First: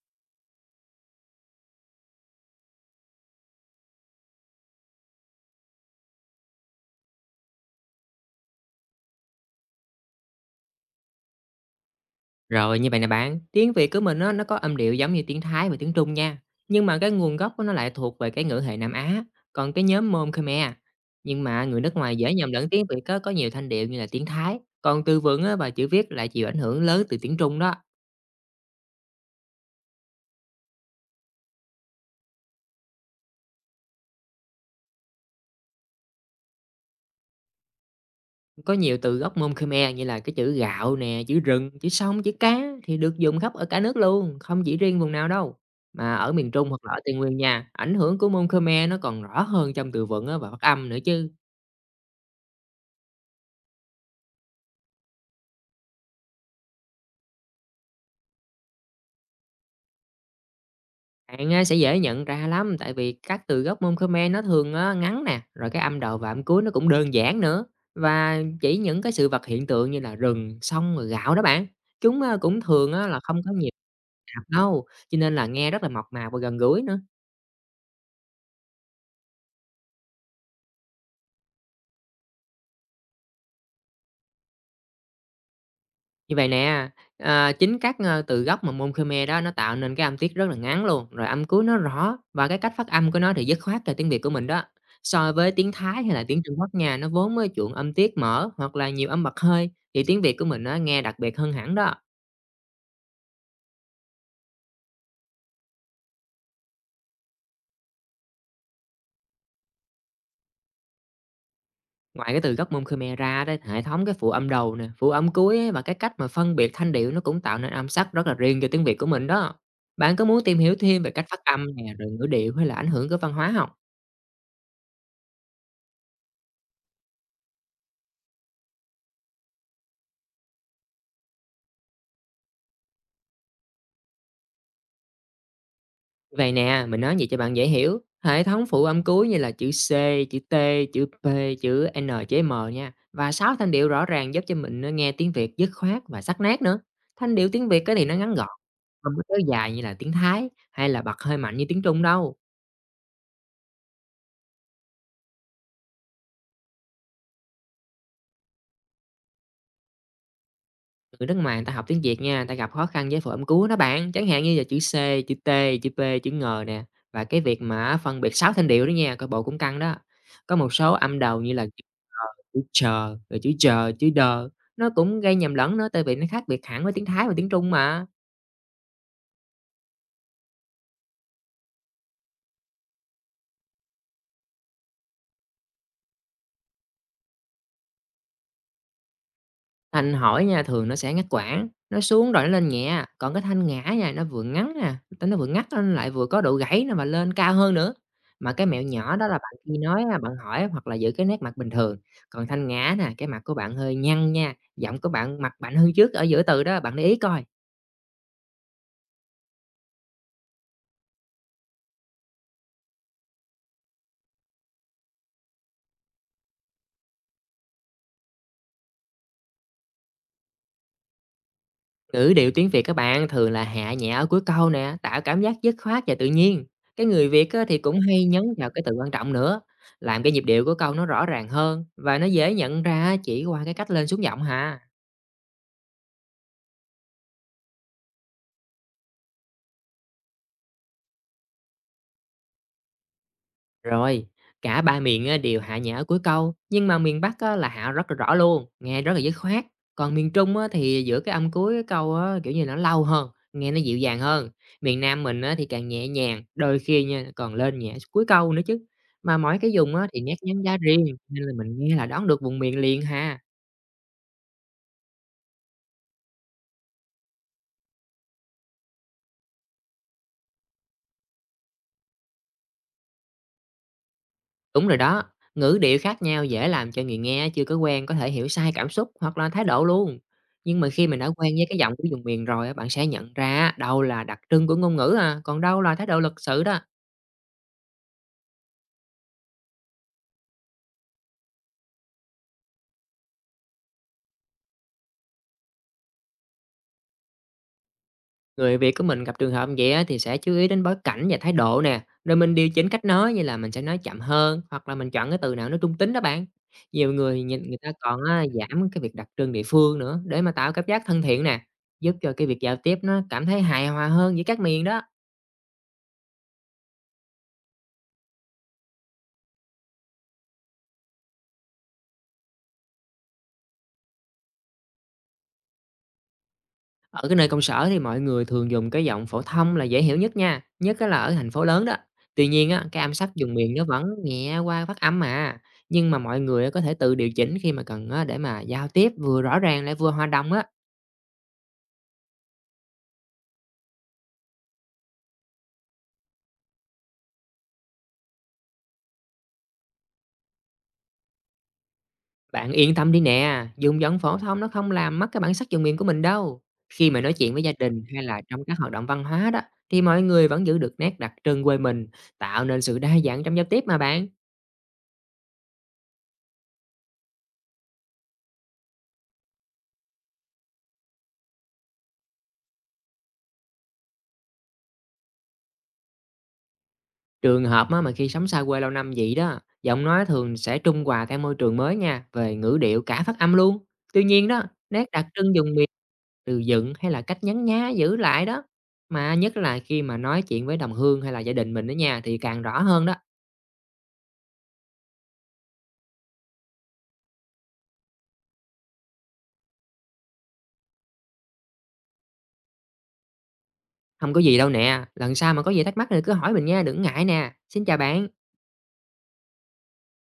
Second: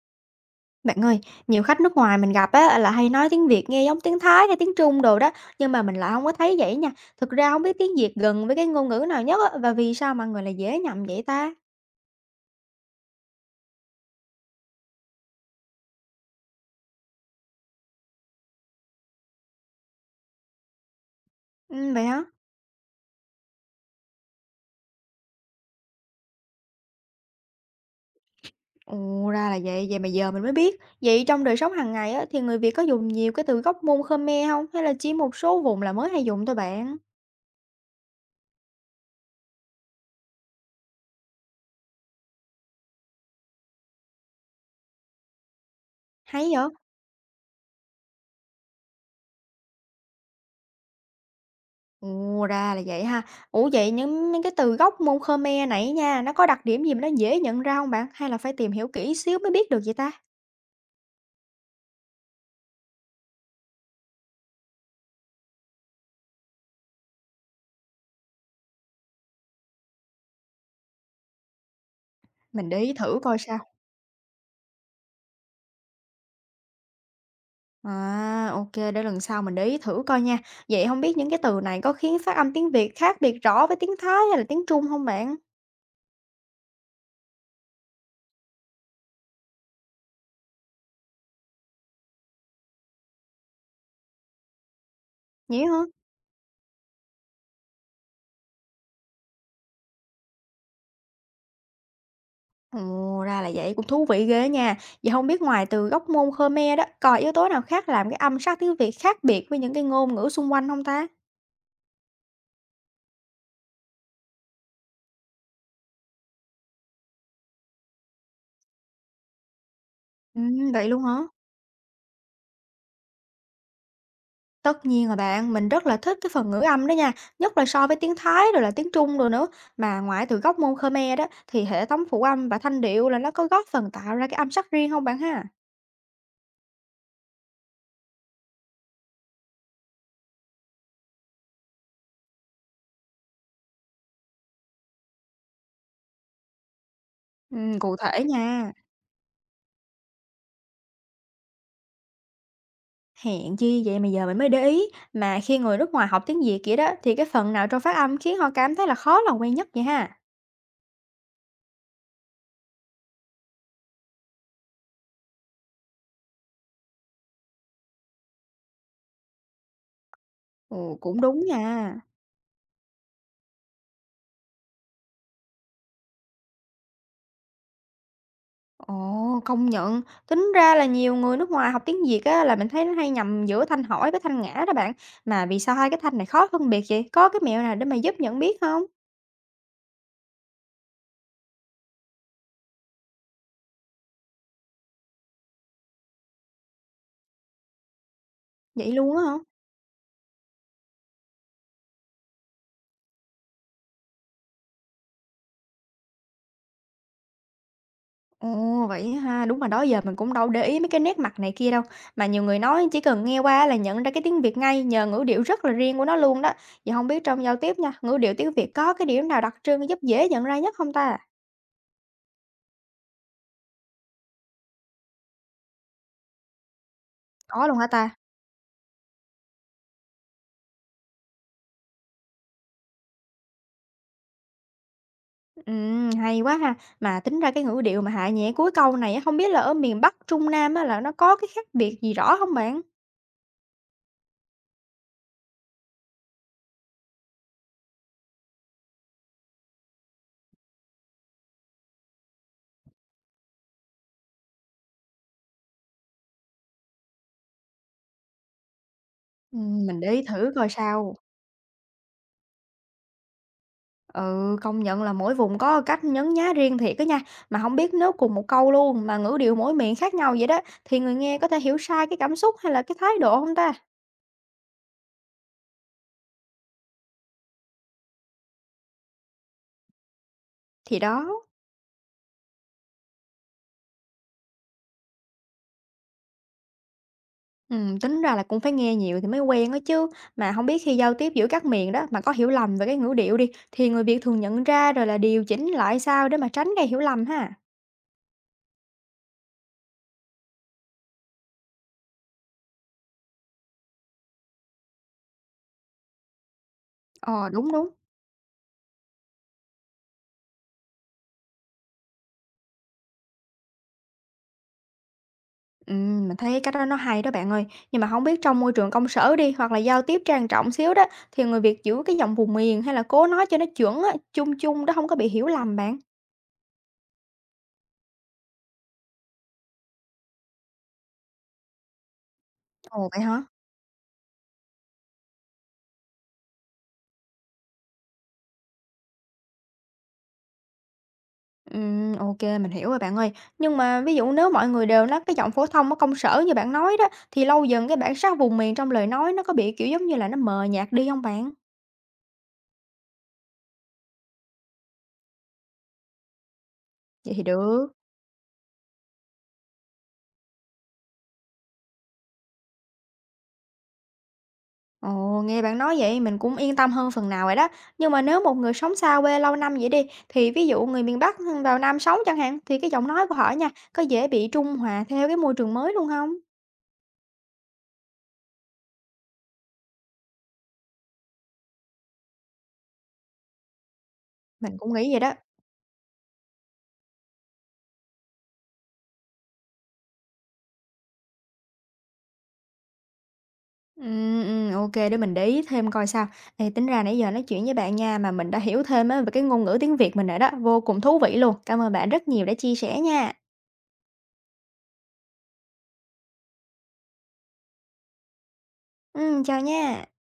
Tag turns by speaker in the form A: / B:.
A: Bạn ơi, nhiều khách nước ngoài mình gặp á là hay nói tiếng Việt nghe giống tiếng Thái hay tiếng Trung đồ đó, nhưng mà mình lại không có thấy vậy nha. Thực ra không biết tiếng Việt gần với cái ngôn ngữ nào nhất á, và vì sao mọi người lại dễ nhầm vậy ta?
B: Rồi, như vậy nè bạn, tiếng Việt của mình nó có âm điệu giống như tiếng Thái và tiếng Trung nha. Nhưng mà cái nguồn gốc của nó lại thuộc về cái ngữ hệ Nam Á, còn cái nhóm Môn Khmer. Nhưng mà người
A: Ừ,
B: nước
A: vậy
B: ngoài
A: hả?
B: dễ nhầm lẫn tiếng Việt có nhiều thanh điệu như là tiếng Thái. Còn từ vựng á, và chữ viết lại chịu ảnh hưởng lớn từ tiếng Trung đó.
A: Ồ, ra là vậy, vậy mà giờ mình mới biết. Vậy trong đời sống hàng ngày á thì người Việt có dùng nhiều cái từ gốc môn Khmer không? Hay là chỉ một số vùng là mới hay dùng thôi bạn?
B: Có nhiều từ gốc Môn Khmer như là cái chữ gạo nè, chữ rừng, chữ sông, chữ cá thì được dùng khắp ở cả nước luôn, không chỉ riêng vùng nào đâu. Mà ở
A: Hay
B: miền Trung
A: vậy?
B: hoặc là ở Tây Nguyên nha, ảnh hưởng của Môn Khmer nó còn rõ hơn trong từ vựng á, và phát âm nữa chứ.
A: Ồ, ra là vậy ha. Ủa vậy những cái từ gốc môn Khmer nãy nha, nó có đặc điểm gì mà nó dễ nhận ra không bạn? Hay là phải tìm hiểu kỹ xíu mới biết được vậy ta?
B: Bạn á, sẽ dễ nhận ra lắm tại vì các từ gốc môn Khmer nó thường á, ngắn nè, rồi cái âm đầu và âm cuối nó cũng đơn giản nữa. Và chỉ những cái sự vật hiện tượng như là rừng, sông rồi gạo đó bạn. Chúng á, cũng
A: Mình để
B: thường
A: ý
B: á, là
A: thử coi
B: không có
A: sao.
B: nhiều tạp đâu, cho nên là nghe rất là mộc mạc và gần gũi nữa.
A: À, ô để lần sau mình để ý thử coi nha. Vậy không biết những cái từ này có khiến phát âm tiếng Việt khác biệt rõ với tiếng Thái hay là tiếng Trung không bạn?
B: Như vậy nè, à, chính từ gốc mà môn Khmer đó nó tạo nên cái âm tiết rất là ngắn luôn, rồi âm cuối nó rõ và cái cách phát âm của nó thì dứt khoát là tiếng Việt của mình đó. So với
A: Vậy
B: tiếng
A: hả?
B: Thái hay là tiếng Trung Quốc nha, nó vốn mới chuộng âm tiết mở hoặc là nhiều âm bật hơi, thì tiếng Việt của mình nó nghe đặc biệt hơn hẳn đó.
A: Ồ, ra là vậy, cũng thú vị ghê nha. Vậy không biết ngoài từ gốc ngôn Khmer đó, còn yếu tố nào khác làm cái âm sắc tiếng Việt khác biệt với những cái ngôn ngữ xung quanh không ta?
B: Ngoài cái từ gốc môn Khmer ra đó, hệ thống cái phụ âm đầu nè, phụ âm cuối á và cái cách mà phân biệt thanh điệu nó cũng tạo nên âm sắc rất là riêng cho tiếng Việt của mình đó. Bạn có muốn tìm hiểu
A: Vậy
B: thêm
A: luôn
B: về
A: hả?
B: cách phát âm nè, rồi ngữ điệu hay là ảnh hưởng của văn hóa không?
A: Tất nhiên rồi bạn, mình rất là thích cái phần ngữ âm đó nha, nhất là so với tiếng Thái rồi là tiếng Trung rồi nữa. Mà ngoại trừ gốc môn Khmer đó thì hệ thống phụ âm và thanh điệu là nó có góp phần tạo ra cái âm sắc riêng không bạn ha?
B: Vậy nè, mình nói vậy cho bạn dễ hiểu. Hệ thống phụ âm cuối như là chữ C, chữ T, chữ P, chữ N, chữ M nha. Và 6 thanh điệu rõ ràng giúp cho mình nghe tiếng Việt dứt khoát và sắc nét nữa. Thanh điệu tiếng Việt cái
A: Cụ
B: thì nó
A: thể
B: ngắn gọn,
A: nha.
B: không có kéo dài như là tiếng Thái hay là bật hơi mạnh như tiếng Trung đâu.
A: Hèn chi vậy mà giờ mình mới để ý, mà khi người nước ngoài học tiếng Việt vậy đó thì cái phần nào trong phát âm khiến họ cảm thấy là khó lòng quen nhất vậy ha?
B: Người nước ngoài người ta học tiếng Việt nha, người ta gặp khó khăn với phổ âm cú đó bạn, chẳng hạn như là chữ C, chữ T, chữ P, chữ n nè, và cái việc mà phân biệt 6 thanh điệu đó nha, coi bộ cũng căng đó. Có một số
A: Ồ,
B: âm
A: cũng đúng
B: đầu như là
A: nha.
B: Ờ, chữ chờ, rồi chữ đờ, nó cũng gây nhầm lẫn nữa tại vì nó khác biệt hẳn với tiếng Thái và tiếng Trung mà.
A: Ồ, công nhận. Tính ra là nhiều người nước ngoài học tiếng Việt á, là mình thấy nó hay nhầm giữa thanh hỏi với thanh ngã đó bạn. Mà vì sao hai cái thanh này khó phân biệt vậy? Có cái mẹo nào để mà giúp nhận biết không?
B: Thanh hỏi nha, thường nó sẽ ngắt quãng, nó xuống rồi nó lên nhẹ, còn cái thanh ngã nha, nó vừa ngắn nè, nó vừa ngắt nó lại vừa có độ gãy nữa mà lên cao hơn nữa. Mà cái mẹo
A: Vậy
B: nhỏ
A: luôn á
B: đó là
A: hả?
B: bạn khi nói á, bạn hỏi hoặc là giữ cái nét mặt bình thường, còn thanh ngã nè, cái mặt của bạn hơi nhăn nha, giọng của bạn mặt bạn hơn trước ở giữa từ đó, bạn để ý coi.
A: Ồ, vậy ha. Đúng mà đó giờ mình cũng đâu để ý mấy cái nét mặt này kia đâu. Mà nhiều người nói chỉ cần nghe qua là nhận ra cái tiếng Việt ngay nhờ ngữ điệu rất là riêng của nó luôn đó. Vậy không biết trong giao tiếp nha, ngữ điệu tiếng Việt có cái điểm nào đặc trưng giúp dễ nhận ra nhất không ta?
B: Ngữ điệu tiếng Việt các bạn thường là hạ nhẹ ở cuối câu nè, tạo cảm giác dứt khoát và tự nhiên. Cái người Việt á,
A: Có
B: thì
A: luôn hả
B: cũng
A: ta?
B: hay nhấn vào cái từ quan trọng nữa, làm cái nhịp điệu của câu nó rõ ràng hơn và nó dễ nhận ra chỉ qua cái cách lên xuống giọng hà.
A: Hay quá ha! Mà tính ra cái ngữ điệu mà hạ nhẹ cuối câu này á, hông biết là ở miền Bắc, Trung Nam á là nó có cái khác biệt gì rõ không bạn?
B: Rồi, cả ba miền á đều hạ nhẹ ở cuối câu, nhưng mà miền Bắc á là hạ rất là rõ luôn, nghe rất là dứt khoát. Còn miền Trung á thì giữa cái âm cuối cái câu á, kiểu như, nó lâu hơn, nghe nó dịu dàng hơn. Miền Nam mình á thì càng nhẹ nhàng, đôi khi nha còn lên nhẹ cuối câu nữa chứ. Mà mỗi cái vùng
A: Mình
B: á
A: để
B: thì
A: ý
B: nét
A: thử
B: nhấn
A: coi
B: giá riêng,
A: sao.
B: nên là mình nghe là đoán được vùng miền liền ha.
A: Ừ, công nhận là mỗi vùng có cách nhấn nhá riêng thiệt á nha. Mà không biết nếu cùng một câu luôn mà ngữ điệu mỗi miền khác nhau vậy đó, thì người nghe có thể hiểu sai cái cảm xúc hay là cái thái độ không ta?
B: Đúng rồi đó, ngữ điệu khác nhau dễ làm cho người nghe chưa có quen có thể hiểu sai cảm xúc hoặc là thái độ luôn. Nhưng mà
A: Thì
B: khi mình đã
A: đó,
B: quen với cái giọng của vùng miền rồi á, bạn sẽ nhận ra đâu là đặc trưng của ngôn ngữ à, còn đâu là thái độ lịch sự đó.
A: tính ra là cũng phải nghe nhiều thì mới quen á chứ. Mà không biết khi giao tiếp giữa các miền đó mà có hiểu lầm về cái ngữ điệu đi, thì người Việt thường nhận ra rồi là điều chỉnh lại sao để mà tránh gây hiểu lầm ha?
B: Người Việt của mình gặp trường hợp vậy á, thì sẽ chú ý đến bối cảnh và thái độ nè, rồi mình điều chỉnh cách nói như là mình sẽ nói chậm hơn hoặc là mình chọn cái từ nào nó trung tính đó bạn. Nhiều người
A: Ờ,
B: nhìn
A: đúng,
B: người ta
A: đúng.
B: còn á, giảm cái việc đặc trưng địa phương nữa để mà tạo cảm giác thân thiện nè, giúp cho cái việc giao tiếp nó cảm thấy hài hòa hơn giữa các miền đó.
A: Mình thấy cái cách đó nó hay đó bạn ơi. Nhưng mà không biết trong môi trường công sở đi, hoặc là giao tiếp trang trọng xíu đó, thì người Việt giữ cái giọng vùng miền hay là cố nói cho nó chuẩn á, chung chung đó không có bị hiểu lầm bạn?
B: Ở cái nơi công sở thì mọi người thường dùng cái giọng phổ thông là dễ hiểu nhất nha, nhất á là ở thành phố lớn đó. Tuy nhiên á, cái
A: Ồ,
B: âm
A: vậy
B: sắc
A: hả?
B: dùng miền nó vẫn nhẹ qua phát âm mà. Nhưng mà mọi người á có thể tự điều chỉnh khi mà cần á để mà giao tiếp vừa rõ ràng lại vừa hòa đồng á.
A: Ok mình hiểu rồi bạn ơi. Nhưng mà ví dụ nếu mọi người đều nói cái giọng phổ thông ở công sở như bạn nói đó, thì lâu dần cái bản sắc vùng miền trong lời nói nó có bị, kiểu, giống như là, nó mờ nhạt đi không bạn?
B: Bạn yên tâm đi nè, dùng giọng phổ thông nó không làm mất cái bản sắc dùng miền của mình đâu. Khi mà nói
A: Vậy thì
B: chuyện với gia
A: được.
B: đình hay là trong các hoạt động văn hóa đó, thì mọi người vẫn giữ được nét đặc trưng quê mình, tạo nên sự đa dạng trong giao tiếp mà bạn.
A: Ồ, nghe bạn nói vậy mình cũng yên tâm hơn phần nào rồi đó. Nhưng mà nếu một người sống xa quê lâu năm vậy đi, thì ví dụ người miền Bắc vào Nam sống chẳng hạn, thì cái giọng nói của họ nha, có dễ bị trung hòa theo cái môi trường mới luôn không?
B: Trường hợp á, mà khi sống xa quê lâu năm vậy đó, giọng nói thường sẽ trung hòa theo môi trường mới nha, về ngữ điệu cả phát âm luôn. Tuy nhiên đó,
A: Mình cũng
B: nét
A: nghĩ vậy
B: đặc
A: đó.
B: trưng dùng miền, từ dựng hay là cách nhấn nhá giữ lại đó. Mà nhất là khi mà nói chuyện với đồng hương hay là gia đình mình đó nha thì càng rõ hơn đó.
A: Ô để mình để ý thêm coi sao. Ê, tính ra nãy giờ nói chuyện với bạn nha, mà mình đã hiểu thêm á về cái ngôn ngữ tiếng Việt mình rồi đó, vô cùng thú vị luôn. Cảm ơn bạn rất nhiều đã chia sẻ nha.
B: Không có gì đâu nè, lần sau mà có gì thắc mắc thì cứ hỏi mình nha, đừng ngại nè. Xin chào bạn.
A: Chào nha.